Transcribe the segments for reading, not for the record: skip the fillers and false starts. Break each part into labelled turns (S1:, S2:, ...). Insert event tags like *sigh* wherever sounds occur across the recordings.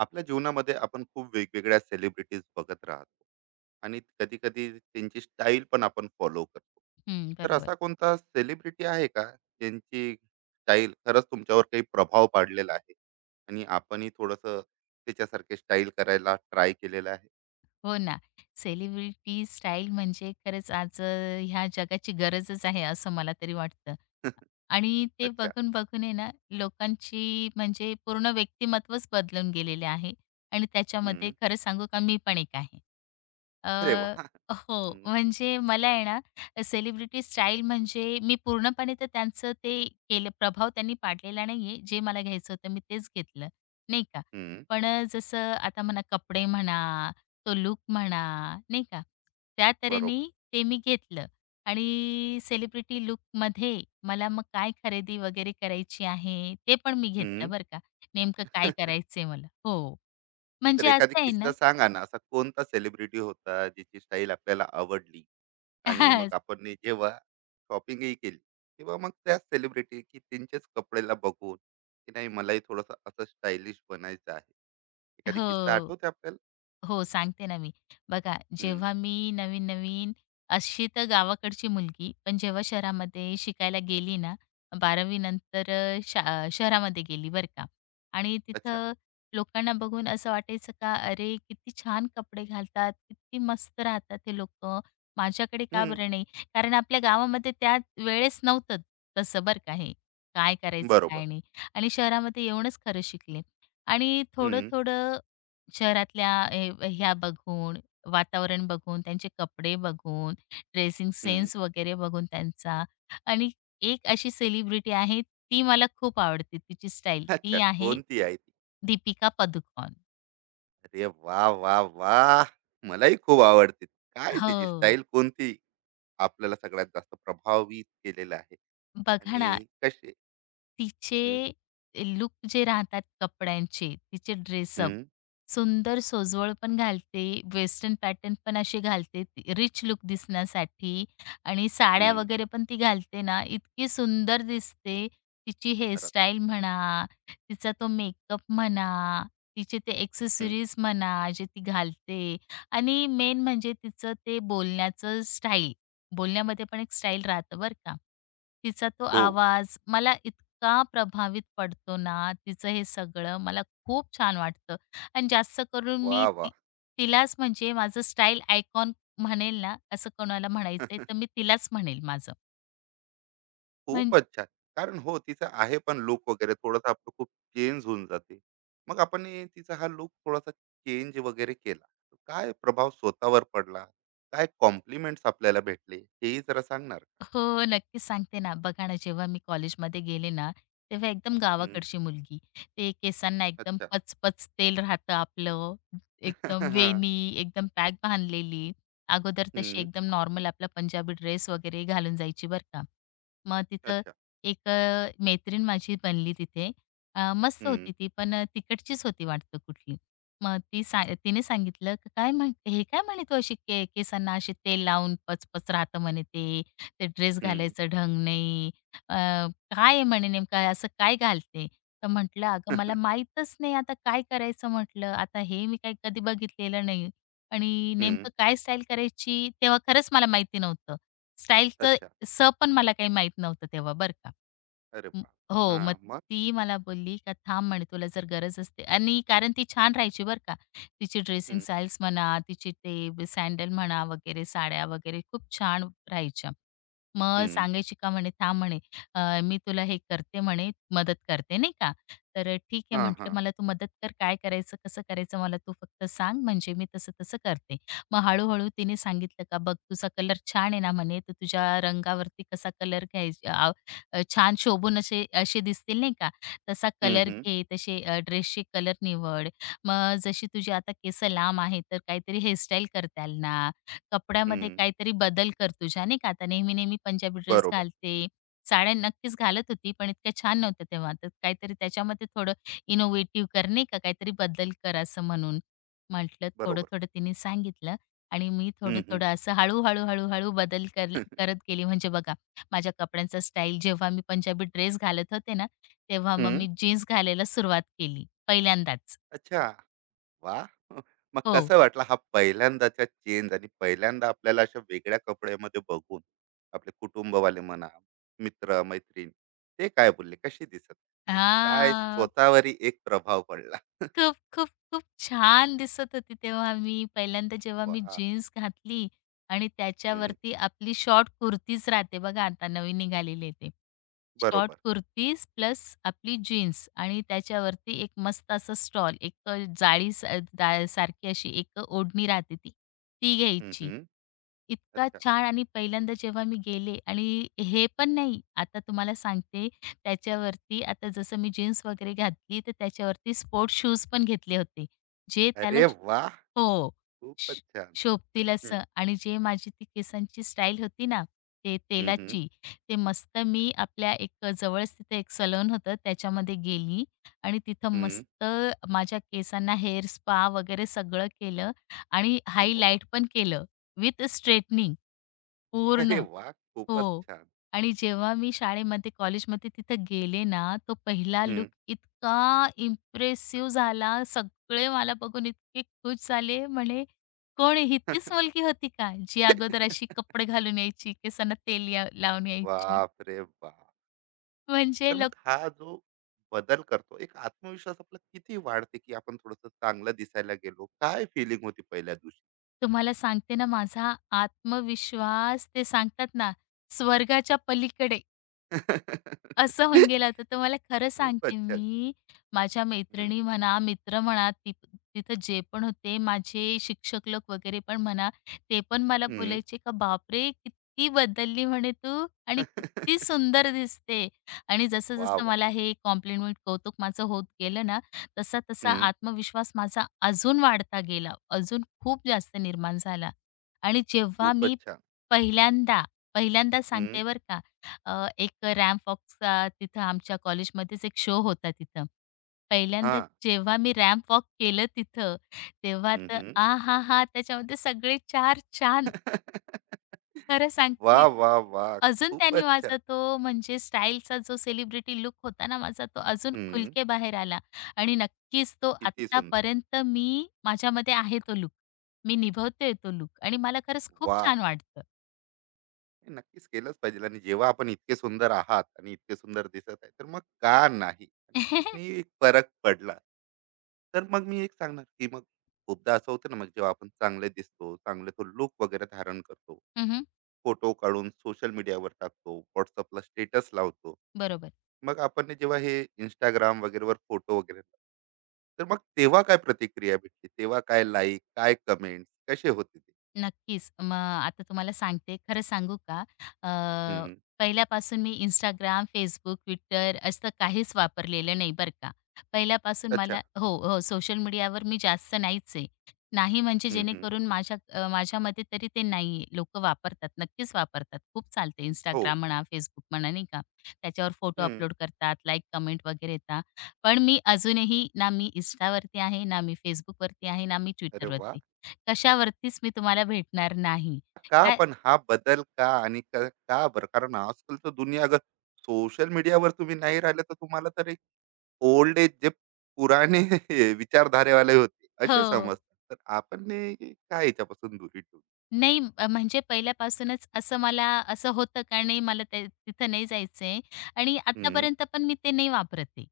S1: आपल्या जीवनामध्ये आपण खूप वेगवेगळ्या सेलिब्रिटीज बघत राहतो आणि कधी कधी त्यांची स्टाईल पण आपण फॉलो करतो.
S2: हं,
S1: तर
S2: बरोबर.
S1: असा कोणता सेलिब्रिटी आहे का ज्यांची स्टाईल खरंच तुमच्यावर काही प्रभाव पाडलेला आहे आणि आपणही थोडस त्याच्यासारखे स्टाईल करायला ट्राय केलेलं आहे?
S2: हो ना. सेलिब्रिटी स्टाईल म्हणजे खरंच आज ह्या जगाची गरजच आहे असं मला तरी वाटतं.
S1: *laughs*
S2: आणि ते
S1: अच्छा.
S2: बघून बघून आहे ना, लोकांची म्हणजे पूर्ण व्यक्तिमत्वच बदलून गेलेले आहे. आणि त्याच्यामध्ये
S1: हम्म.
S2: खरं सांगू का मी पण एक आहे.
S1: अरे वा,
S2: अ, हो,
S1: हम्म.
S2: म्हणजे मला आहे ना, सेलिब्रिटी स्टाईल म्हणजे मी पूर्णपणे तर त्यांचं ते केलं प्रभाव त्यांनी पाडलेला नाहीये. जे मला घ्यायचं होतं मी तेच घेतलं, नाही का.
S1: हम्म,
S2: पण जसं आता म्हणा कपडे म्हणा, तो लूक म्हणा, नाही का, त्या तऱ्हेने
S1: बरोबर.
S2: ते मी घेतलं. आणि सेलिब्रिटी लूकमध्ये मला मग काय खरेदी वगैरे करायची आहे, ते पण मी घेतलं
S1: हम्म.
S2: बरं का. नेमकं काय
S1: *laughs*
S2: करायचंय मला. हो,
S1: तर
S2: म्हणजे
S1: एखादी
S2: असं आहे ना.
S1: किस्सा सांगा ना, असा कोणता सेलिब्रिटी होता ज्याची स्टाईल आपल्याला आवडली आणि मग
S2: *laughs*
S1: आपण नी जेव्हा शॉपिंगही केली तेव्हा मग त्याच सेलिब्रिटी की त्यांच्याच कपड्याला बघून की नाही मलाही थोडंसं असं स्टायलिश बनायचं आहे. एखादी किस्सा
S2: हो.
S1: आठवते आपल्याला?
S2: हो, सांगते ना मी. बघा,
S1: हम्म.
S2: जेव्हा मी नवीन-नवीन अशी तर गावाकडची मुलगी, पण जेव्हा शहरामध्ये शिकायला गेली ना, 12वी नंतर शहरामध्ये गेली बरं का. आणि
S1: अच्छा.
S2: तिथं लोकांना बघून असं वाटायचं का, "अरे, किती छान कपडे घालतात, किती मस्त राहतात हे लोकं. माझ्याकडे का
S1: हम्म.
S2: बरं नाही?" कारण आपल्या गावामध्ये त्या वेळेस नव्हतं तसं बरं का हे. काय करायचं,
S1: बरोबर.
S2: काय नाही. आणि शहरामध्ये येऊनच खरं शिकले. आणि
S1: हम्म.
S2: थोडं-थोडं शहरातल्या हे ह्या बघून, वातावरण बघून, त्यांचे कपडे बघून, ड्रेसिंग
S1: हम्म.
S2: सेन्स वगैरे बघून त्यांचा. आणि एक अशी सेलिब्रिटी आहे, ती मला खूप आवडते तिची स्टाईल.
S1: अच्छा,
S2: ती आहे
S1: कोणती आहे ती?
S2: दीपिका पदुकोण.
S1: अरे वा वा वा, मलाही खूप आवडते. काय तिची
S2: हो.
S1: स्टाईल कोणती आपल्याला सगळ्यात जास्त प्रभावित केलेलं आहे
S2: बघा ना
S1: आणि कसे? हम्म.
S2: तिचे लुक जे राहतात कपड्यांचे, तिचे ड्रेसअप,
S1: हम्म.
S2: सुंदर सोजवळ पण घालते, वेस्टर्न पॅटर्न पण असे घालते, रिच लूक दिसण्यासाठी आणि साड्या
S1: हम्म.
S2: वगैरे पण ती घालते ना, इतकी सुंदर दिसते. तिची
S1: खरंच.
S2: हेअरस्टाईल म्हणा, तिचा तो मेकअप म्हणा, तिचे ते
S1: हम्म.
S2: एक्सेसरीज म्हणा, जे ती घालते. आणि मेन म्हणजे तिचं ते बोलण्याचं स्टाईल. बोलण्यामध्ये पण एक स्टाईल राहतं बरं का. तिचा तो
S1: हो.
S2: आवाज मला इतका प्रभावित पडतो ना, तिचं हे सगळं मला खूप छान वाटतं. आणि जास्त करून मी
S1: वा वा.
S2: ती तिलाच म्हणजे माझं स्टाईल आयकॉन म्हणेल ना, असं कोणाला म्हणायचंय तर
S1: *laughs*
S2: मी तिलाच म्हणेल माझं. म्हण
S1: खूपच छान. कारण हो, तिचा आहे पण लूक वगैरे थोडासा आपलं खूप चेंज होऊन जाते. मग आपण हे तिचा हा लूक थोडासा चेंज वगैरे केला, तर काय प्रभाव स्वतःवर पडला? काय कॉम्प्लिमेंट्स आपल्याला भेटले? हेही जरा सांगणार का?
S2: हो, नक्कीच सांगते ना. बघा ना, जेव्हा मी कॉलेजमध्ये गेले ना, तेव्हा एकदम
S1: हं.
S2: गावाकडची मुलगी. ते केसांना एकदम
S1: अच्छा.
S2: पचपच तेल राहतं आपलं,
S1: *laughs*
S2: एकदम
S1: हां.
S2: वेणी, एकदम पॅक बांधलेली. अगोदर तशी
S1: हं,
S2: एकदम नॉर्मल आपला पंजाबी ड्रेस वगैरे घालून जायची बरं का. मग तिथं
S1: अच्छा.
S2: एक मैत्रीण माझी बनली तिथे. मस्त
S1: हं,
S2: होती ती, पण तिकडचीच होती वाटतं कुठली. मग ती तिने सांगितलं, "काय म्हण हे काय म्हणे तू अशी केसांना असे तेल लावून पचपच राहतं म्हणे ते. ते ड्रेस
S1: हं.
S2: घालायचं ढंग नाही. अ, काय आहे म्हणे नेमकं असं काय घालते? तर म्हटलं, "अगं मला माहीतच नाही आता काय करायचं?" म्हटलं. "आता हे मी काही कधी बघितलेलं नाही आणि
S1: हं. *laughs*
S2: नेमकं काय स्टाईल करायची?" तेव्हा खरंच मला माहिती नव्हतं. स्टाईलचं
S1: अच्छा.
S2: स पण मला काही माहीत नव्हतं तेव्हा बरं का.
S1: अरे
S2: हं,
S1: बाप!
S2: हो. मग
S1: हां, मग?
S2: ती मला बोलली का "थांब" म्हणे, "तुला जर गरज असते" आणि कारण ती छान राहायची बरं का. तिची ड्रेसिंग
S1: हं,
S2: स्टाईल्स म्हणा, तिचे ते सॅडल म्हणा वगैरे, साड्या वगैरे खूप छान राहायच्या. मग
S1: हं.
S2: सांगायची का म्हणे, "थांब" म्हणे, " मी तुला हे करते" म्हणे, "मदत करते." नाही का. तर "ठीक आहे,"
S1: हां,
S2: म्हटलं,
S1: हां.
S2: "मला तू मदत कर. काय करायचं, कसं करायचं मला तू फक्त सांग, म्हणजे मी तसं-तसं करते." मग हळू-हळू तिने सांगितलं का, "बघ तुझा कलर छान आहे ना," म्हणे, "तर तुझ्या रंगावरती कसा कलर घ्यायचा छान शोभून असे असे दिसतील नाही का, तसा
S1: हं,
S2: कलर
S1: हं.
S2: घे, तसे ड्रेसचे कलर निवड. मग जशी तुझी आता केसं लांब आहेत, तर काहीतरी हेअरस्टाईल करता येईल ना. कपड्यामध्ये
S1: हं.
S2: काहीतरी बदल कर तुझ्या, नाही का. आता नेहमी-नेहमी पंजाबी ड्रेस
S1: बरोबर,
S2: घालते. साड्या नक्कीच घालत होती, पण इतक्या छान नव्हत्या तेव्हा. तर काहीतरी त्याच्यामध्ये थोडं इनोव्हेटिव्ह कर, नाही का, काहीतरी बदल कर असं म्हणून. म्हटलं
S1: बरोबर.
S2: थोडं-थोडं तिने सांगितलं आणि मी
S1: हं, हं.
S2: थोडं-थोडं असं हळू-हळू, हळूहळू बदल कर करत गेली. म्हणजे बघा, माझ्या कपड्यांचा स्टाईल जेव्हा मी पंजाबी ड्रेस घालत होते ना, तेव्हा मग
S1: हं.
S2: मी जीन्स घालायला सुरुवात केली पहिल्यांदाच.
S1: अच्छा. वाह! *laughs* मग
S2: हो.
S1: कसं वाटलं हा पहिल्यांदाचा चेंज आणि पहिल्यांदा आपल्याला अशा वेगळ्या कपड्यामध्ये बघून आपले कुटुंबवाले म्हणा, मित्र-मैत्रीण, ते काय बोलले? कशी दिसत आणि काय
S2: हां.
S1: स्वतःवरही एक प्रभाव पडला?
S2: खूप, खूप, खूप छान दिसत होती तेव्हा मी. पहिल्यांदा जेव्हा मी
S1: वाह!
S2: जीन्स घातली आणि
S1: हं,
S2: त्याच्यावरती आपली शॉर्ट कुर्तीच राहते बघा आता नवीन निघालेली आहे ते. शॉर्ट
S1: बरोबर.
S2: कुर्तीज प्लस आपली जीन्स आणि त्याच्यावरती एक मस्त असं स्टॉल, एक जाळी दा सारखी अशी एक ओढणी राहते ती, ती
S1: हं,
S2: घ्यायची.
S1: हं.
S2: इतका
S1: अच्छा.
S2: छान आणि पहिल्यांदा जेव्हा मी गेले आणि हे पण नाही, आता तुम्हाला सांगते. त्याच्यावरती आता जसं मी जीन्स वगैरे घातली, तर त्याच्यावरती स्पोर्ट्स शूज पण घेतले होते. जे
S1: अरे वाह!
S2: हो,
S1: खूपच
S2: श
S1: छान.
S2: शोभतील
S1: हं.
S2: असं आणि जे माझी ती केसांची स्टाईल होती ना, ते
S1: हं, हं.
S2: तेलाची, ते मस्त मी आपल्या एक जवळच तिथे एक सलून होतं त्याच्यामध्ये गेली आणि तिथं
S1: हं.
S2: मस्त माझ्या केसांना हेअर स्पा वगैरे सगळं केलं आणि
S1: वाह!
S2: हायलाइट पण केलं विथ स्ट्रेटनिंग
S1: अरे
S2: पूर्ण.
S1: वाह! खूपच
S2: हो.
S1: छान.
S2: आणि जेव्हा मी शाळेमध्ये, कॉलेजमध्ये तिथं गेले ना, तो पहिला
S1: हं.
S2: लुक इतका इम्प्रेसिव्ह झाला. सगळे मला बघून इतके खुश झाले. म्हणे, "कोण ही तीच मुलगी होती का, जी अगोदर अशी कपडे घालून यायची, केसांना तेल या लावून यायची?"
S1: बापरे *laughs* बाप!
S2: म्हणजे
S1: तर
S2: लोक
S1: मग हा जो बदल करतो एक आत्मविश्वास आपला किती वाढते, की आपण थोडस चांगलं दिसायला गेलो. काय फिलिंग होती पहिल्या दिवशी?
S2: तुम्हाला सांगते ना, माझा आत्मविश्वास ते सांगतात ना, स्वर्गाच्या पलीकडे
S1: *laughs*
S2: असं होऊन गेलं होतं. तर मला खरं
S1: खूपच
S2: सांगते
S1: छान.
S2: मी, माझ्या
S1: हम्म,
S2: मैत्रिणी म्हणा, मित्र म्हणा, ती तिथं जे पण होते, माझे शिक्षक लोक वगैरे पण म्हणा, ते पण मला
S1: हम्म.
S2: बोलायचे का "बापरे! किती बदलली म्हणे तू आणि
S1: *laughs*
S2: किती सुंदर दिसते." आणि
S1: वा
S2: जसं-जसं
S1: वा.
S2: मला हे कॉम्प्लिमेंट, कौतुक माझं होत गेलं ना, तसा-तसा
S1: हम्म.
S2: आत्मविश्वास माझा अजून वाढता गेला, अजून खूप जास्त निर्माण झाला. आणि
S1: *laughs*
S2: जेव्हा
S1: खूपच
S2: मी
S1: छान.
S2: पहिल्यांदा, पहिल्यांदा
S1: हम्म.
S2: सांगते बरं का एक रॅम वॉकचा तिथं आमच्या कॉलेजमध्येच एक शो होता तिथं.
S1: हा.
S2: पहिल्यांदा जेव्हा मी रॅम्प वॉक केलं तिथं, तेव्हा
S1: हम्म,
S2: तर
S1: हम्म.
S2: आहाहा! त्याच्यामध्ये सगळे चार चांद.
S1: *laughs*
S2: खरं
S1: वा
S2: सांगते
S1: वा वा. *laughs*
S2: अजून त्यांनी
S1: खूपच छान.
S2: माझा तो म्हणजे स्टाईलचा जो सेलिब्रिटी लुक होता ना माझा, तो अजून
S1: हम्म.
S2: खुलके बाहेर आला आणि नक्कीच तो
S1: किती सुंदर!
S2: आत्तापर्यंत मी माझ्यामध्ये आहे तो लूक. मी निभवते तो लूक आणि मला खरंच खूप
S1: वा,
S2: छान वाटतं.
S1: हे नक्कीच केलंच पाहिजे आणि जेव्हा आपण इतके सुंदर आहात आणि इतके सुंदर दिसत आहे, तर मग का नाही? आणि तिने
S2: *laughs*
S1: एक फरक पडला. तर मग मी एक सांगणार की मग खूपदा असं होतं ना, मग जेव्हा आपण चांगले दिसतो, चांगले तो लुक वगैरे धारण करतो,
S2: हं,
S1: फोटो काढून सोशल मीडियावर टाकतो, व्हॉट्सअपला स्टेटस लावतो,
S2: बरोबर.
S1: मग आपण जेव्हा हे इंस्टाग्राम वगैरेवर फोटो वगैरे लावतो, तर मग तेव्हा काय प्रतिक्रिया भेटली? तेव्हा काय लाईक, काय कमेंट, कसे होते ते?
S2: नक्कीच. मग आता तुम्हाला सांगते, खरं सांगू का? अ,
S1: हम्म.
S2: पहिल्यापासून मी Instagram, Facebook, Twitter असं काहीच वापरलेलं नाही बरं का. पहिल्यापासून मला
S1: अच्छा.
S2: हो, हो. सोशल मीडियावर मी जास्त नाहीच आहे. नाही म्हणजे
S1: हम्म, हम्म.
S2: जेणेकरून माझ्या माझ्या मते तरी ते नाही लोकं वापरतात, नक्कीच वापरतात. खूप चालते
S1: हो.
S2: Instagram म्हणा, Facebook म्हणा नाही का. त्याच्यावर फोटो अपलोड करतात, लाईक, कमेंट वगैरे येतात. पण मी अजूनही ना मी Instaवरती आहे, ना मी Facebookवरती आहे, ना मी
S1: अरे वा.
S2: Twitterवरती. कशावरतीच मी तुम्हाला भेटणार नाही.
S1: का
S2: काय
S1: पण हा बदल का? आणि क का बरं? कारण आजकाल तर दुनिया, अगर सोशल मीडियावर तुम्ही नाही राहिले तर तुम्हाला तर एक ओल्ड एज जे पुराणे *laughs* विचारधारेवाले होते असे
S2: हो.
S1: समजतात. तर आपण ने काय याच्यापासून दुरी ठेवली?
S2: नाही म्हणजे पहिल्यापासूनच असं मला असं होतं का नाही मला ते तिथं नाही जायचंय आणि
S1: हं.
S2: आत्तापर्यंत पण मी ते नाही वापरत आहे.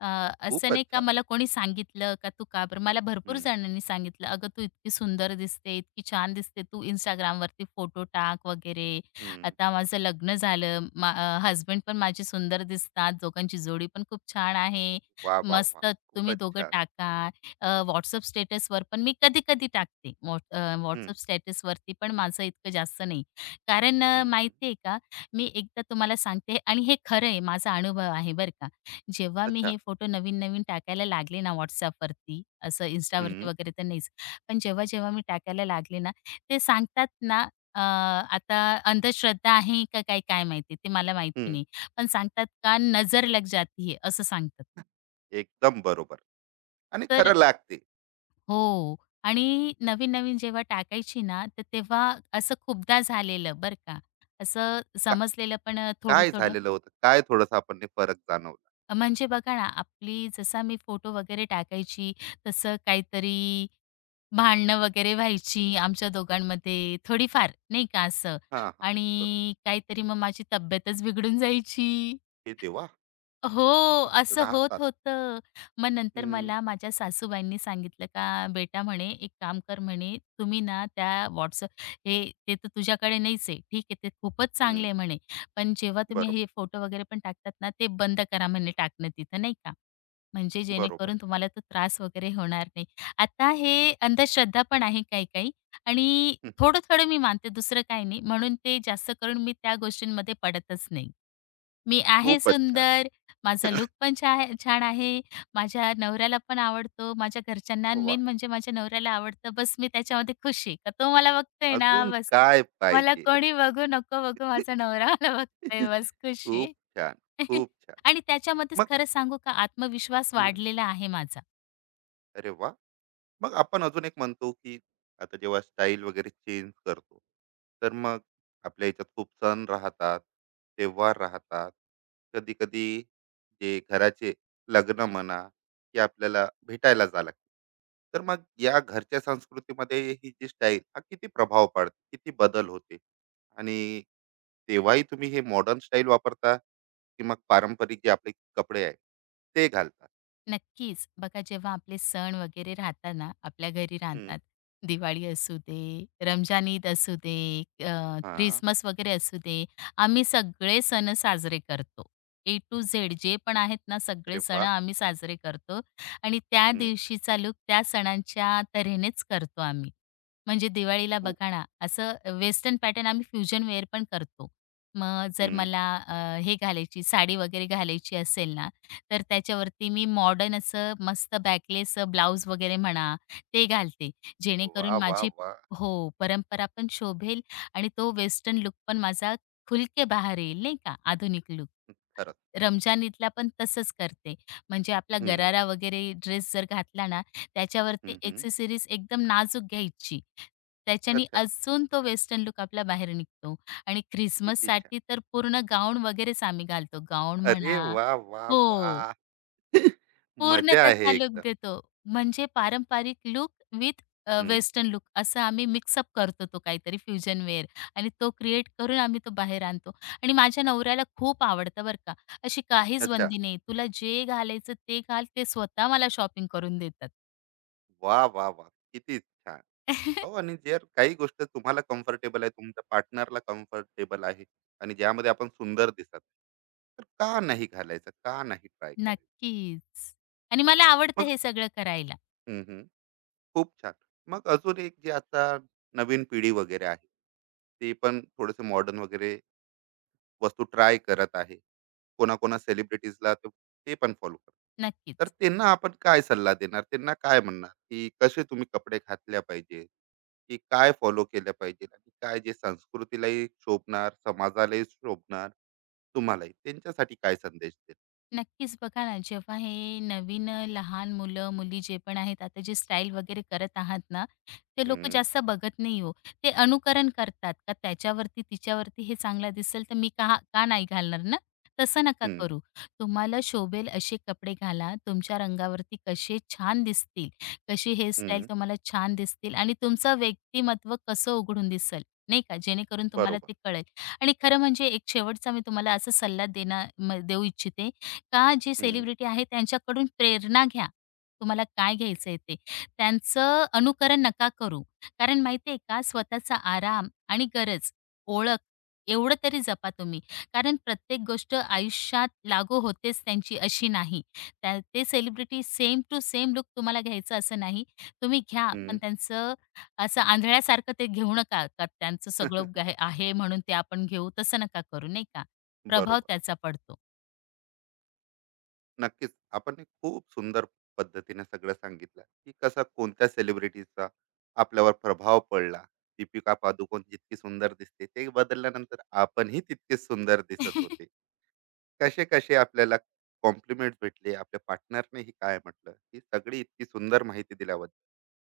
S2: अ, असं
S1: खूपच
S2: नाही का
S1: छान.
S2: मला कोणी सांगितलं का तू का बरं मला भरपूर
S1: हं,
S2: जणांनी सांगितलं, "अगं तू इतकी सुंदर दिसते, इतकी छान दिसते, तू Instagramवरती फोटो टाक वगैरे.
S1: हं.
S2: आता माझं लग्न झालं, पण माझे सुंदर दिसतात, दोघांची जोडी पण खूप छान आहे.
S1: वाह, वाह, वाह!
S2: मस्त तुम्ही
S1: खूपच
S2: दोघं
S1: छान.
S2: टाका." WhatsApp स्टेटसवर पण मी कधी-कधी टाकते.
S1: हं,
S2: WhatsApp स्टेटसवरती पण माझं इतकं जास्त नाही. कारण
S1: हं, हं.
S2: माहिती आहे का, मी एकदा तुम्हाला सांगते आणि हे खरं आहे, माझा अनुभव आहे बरं का. जेव्हा मी
S1: अच्छा.
S2: हे फोटो नवीन-नवीन टाकायला लागले ना WhatsAppवरती, असं Instaवरती
S1: हं,
S2: वगैरे तर नाहीच. पण जेव्हा-जेव्हा मी टाकायला लागले ना, ते सांगतात ना अ, आता अंधश्रद्धा आहे का काय, काय माहिती ते मला माहिती
S1: हं.
S2: नाही. पण सांगतात का नजर लग जाती है, असं सांगतात.
S1: एकदम बरोबर आणि
S2: तर
S1: खरं लागते.
S2: हो. आणि नवीन-नवीन जेव्हा टाकायची ना, तर तेव्हा असं खूपदा झालेलं बरं का. असं
S1: का,
S2: समजलेलं पण
S1: काय
S2: थोडं-थोडं
S1: झालेलं होतं? काय थोडंसं आपण फरक जाणवला?
S2: म्हणजे बघा ना, आपली जसा मी फोटो वगैरे टाकायची, तसं काहीतरी भांडणं वगैरे व्हायची आमच्या दोघांमध्ये थोडीफार, नाही का असं.
S1: हां, हां. बरोबर.
S2: आणि काहीतरी मग माझी तब्येतच बिघडून जायची.
S1: हे देवा!
S2: हो,
S1: बाप
S2: असं होत
S1: राहतात.
S2: होतं. मग नंतर
S1: हम्म.
S2: मला माझ्या सासूबाईंनी सांगितलं का, "बेटा," म्हणे, "एक काम कर," म्हणे, "तुम्ही ना त्या WhatsApp हे ते तर तुझ्याकडे नाहीच आहे. ठीक आहे, ते खूपच चांगलं
S1: हम्म.
S2: आहे," म्हणे, "पण जेव्हा तुम्ही हे
S1: बरोबर.
S2: फोटो वगैरे पण टाकतात ना, ते बंद करा," म्हणे, "टाकणं तिथं," नाही का. म्हणजे
S1: बरोबर
S2: जेणेकरून
S1: आहे.
S2: तुम्हाला तो त्रास वगैरे होणार नाही. आता हे अंधश्रद्धा पण आहे काही-काही आणि
S1: *laughs* हम्म.
S2: थोडं-थोडं मी मानते, दुसरं काही नाही. म्हणून ते जास्त करून मी त्या गोष्टींमध्ये पडतच नाही. मी आहे
S1: खूपच छान.
S2: सुंदर, माझा लूक पण छा छान आहे, माझ्या नवऱ्याला पण आवडतो, माझ्या घरच्यांना
S1: वा,
S2: मेन म्हणजे माझ्या नवऱ्याला आवडतं. बस मी त्याच्यामध्ये खुश आहे. का तो मला बघतोय ना
S1: अजून
S2: बस.
S1: काय
S2: मला
S1: पाहिजे?
S2: कोणी बघू नको बघू, माझा नवरा मला बघतोय
S1: *laughs*
S2: बस खुश आहे.
S1: खूप छान.
S2: *laughs*
S1: खूप छान.
S2: आणि त्याच्यामध्येच
S1: मग
S2: खरं सांगू का आत्मविश्वास
S1: हम्म.
S2: वाढलेला आहे माझा.
S1: अरे वा, मग आपण अजून एक म्हणतो की आता जेव्हा स्टाईल वगैरे चेंज करतो, तर मग आपल्या याच्यात खूप सण राहतात, त्योहार राहतात. कधी कधी जे घराचे लग्न म्हणा, की आपल्याला भेटायला जा लागते, तर मग या घरच्या संस्कृतीमध्ये ही जी स्टाईल हा किती प्रभाव पाडते, किती बदल होते आणि तेव्हाही तुम्ही हे मॉडर्न स्टाईल वापरता की मग पारंपरिक जे आपले कपडे आहे ते घालता?
S2: नक्कीच. बघा जेव्हा आपले सण वगैरे राहतात ना, आपल्या घरी
S1: हम्म.
S2: राहतात. दिवाळी असू दे, रमजान ईद असू दे, अ,
S1: हा.
S2: ख्रिसमस वगैरे असू दे. आम्ही सगळे सण साजरे करतो. ए टू झेड जे पण आहेत ना,
S1: अरे
S2: सगळे सण
S1: वा.
S2: आम्ही साजरे करतो. आणि त्या
S1: हम्म.
S2: दिवशीचा लूक त्या सणांच्या तऱ्हेनेच करतो आम्ही. म्हणजे दिवाळीला बघा ना, असं वेस्टर्न पॅटर्न आम्ही फ्युजन वेअर पण करतो. मग जर
S1: हं.
S2: मला हे घालायची साडी वगैरे घालायची असेल ना, तर त्याच्यावरती मी मॉडर्न असं मस्त बॅकलेस ब्लाउज वगैरे म्हणा, ते घालते.
S1: वा,
S2: जेणेकरून
S1: वा,
S2: माझी
S1: वाह!
S2: हो, परंपरा पण शोभेल आणि तो वेस्टर्न लुक पण माझा खुलके के बाहर येईल, नाही का, आधुनिक लूक.
S1: खरंच.
S2: रमजान ईदला पण तसंच करते. म्हणजे आपला
S1: हं.
S2: गरारा वगैरे ड्रेस जर घातला ना, त्याच्यावरती
S1: हं, हं.
S2: एक्सेसरीज एकदम नाजूक घ्यायची. त्याच्याने
S1: अच्छा.
S2: अजून तो वेस्टर्न लूक आपला बाहेर निघतो आणि
S1: किती छान.
S2: ख्रिसमससाठी तर पूर्ण गाऊन वगैरेच आम्ही घालतो. गाऊन
S1: अरे
S2: म्हणा
S1: वा, वा,
S2: हो.
S1: वाह!
S2: पूर्ण
S1: मजा आहे
S2: तसा लुक
S1: एकदम.
S2: देतो. म्हणजे पारंपरिक लुक विथ
S1: हं.
S2: वेस्टर्न लूक असं आम्ही मिक्सअप करतो तो काहीतरी फ्युजन वेअर. आणि तो क्रिएट करून आम्ही तो बाहेर आणतो आणि माझ्या नवऱ्याला खूप आवडतं बरं का. अशी काहीच
S1: अच्छा.
S2: बंदी नाही. तुला जे घालायचं ते घाल. ते स्वतः मला शॉपिंग करून देतात.
S1: वा, वाह! वाह! किती छान. हो,
S2: *laughs*
S1: आणि जर काही गोष्ट तुम्हाला कम्फर्टेबल आहे, तुमच्या पार्टनरला कम्फर्टेबल आहे आणि ज्यामध्ये आपण सुंदर दिसत, तर का नाही घालायचं? का नाही ट्राय करायचं?
S2: नक्कीच. आणि मला आवडतं
S1: मग
S2: हे सगळं करायला.
S1: हं, हं. खूप छान. मग अजून एक, जे आता नवीन पिढी वगैरे आहे, ते पण थोडेसे मॉडर्न वगैरे वस्तू ट्राय करत आहे, कोणाकोणा सेलिब्रिटीजला ते ते पण फॉलो करतात, तर
S2: नक्कीच.
S1: त्यांना आपण काय सल्ला देणार? त्यांना काय म्हणणार, की कसे तुम्ही कपडे घातल्या पाहिजे, की काय फॉलो केलं पाहिजे आणि काय जे संस्कृतीलाही शोभणार, समाजालाही शोभणार? तुम्हालाही त्यांच्यासाठी काय संदेश देणार?
S2: नक्कीच बघा ना, जेव्हा हे नवीन लहान मुलं-मुली जे पण आहेत, आता जे स्टाईल वगैरे करत आहात ना, ते लोकं
S1: हम्म.
S2: जास्त बघत नाही हो. ते अनुकरण करतात का त्याच्यावरती, तिच्यावरती हे चांगलं दिसेल तर मी का का नाही घालणार ना? तसं नका
S1: हम्म.
S2: करू. तुम्हाला शोभेल असे कपडे घाला, तुमच्या रंगावरती कसे छान दिसतील, कशी हेअरस्टाईल
S1: हम्म.
S2: तुम्हाला छान दिसतील आणि तुमचं व्यक्तिमत्व कसं उघडून दिसेल, नाही का? जेणेकरून तुम्हाला
S1: बरोबर.
S2: ते कळेल. आणि खरं म्हणजे एक शेवटचा मी तुम्हाला असा सल्ला देणं देऊ इच्छिते, का जे
S1: हम्म.
S2: सेलिब्रिटी आहे त्यांच्याकडून प्रेरणा घ्या. तुम्हाला काय घ्यायचंय ते. त्यांचं अनुकरण नका करू. कारण माहिती आहे का स्वतःचा आराम आणि गरज, ओळख एवढं तरी जपा तुम्ही. कारण प्रत्येक गोष्ट आयुष्यात लागू होतेच त्यांची अशी नाही. त्या ते celebrity same to same look तुम्हाला घ्यायचं असं नाही. तुम्ही घ्या, पण
S1: हम्म.
S2: त्यांचं असं आंधळ्यासारखं ते घेऊ नका का त्यांचं सगळं
S1: *laughs*
S2: आहे म्हणून ते आपण घेऊ तसं नका करू, नाही का? प्रभाव
S1: बरोबर.
S2: त्याचा पडतो.
S1: नक्कीच. आपण एक खूप सुंदर पद्धतीने सगळं सांगितलं, की कसा कोणत्या सेलिब्रिटीचा आपल्यावर प्रभाव पडला. दीपिका पादुकोण जितकी सुंदर दिसते, ते बदलल्यानंतर आपणही तितकेच सुंदर दिसत होते. कसे-कसे आपल्याला कॉम्प्लिमेंट भेटले, आपल्या पार्टनरनेही काय म्हटलं, ही सगळी इतकी सुंदर माहिती दिल्याबद्दल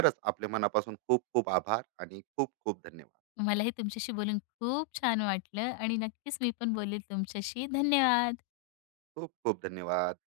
S1: खरंच आपल्या मनापासून खूप खूप आभार आणि खूप खूप धन्यवाद.
S2: मलाही तुमच्याशी बोलून खूप छान वाटलं आणि नक्कीच मी पण बोलेल तुमच्याशी. धन्यवाद.
S1: खूप खूप धन्यवाद.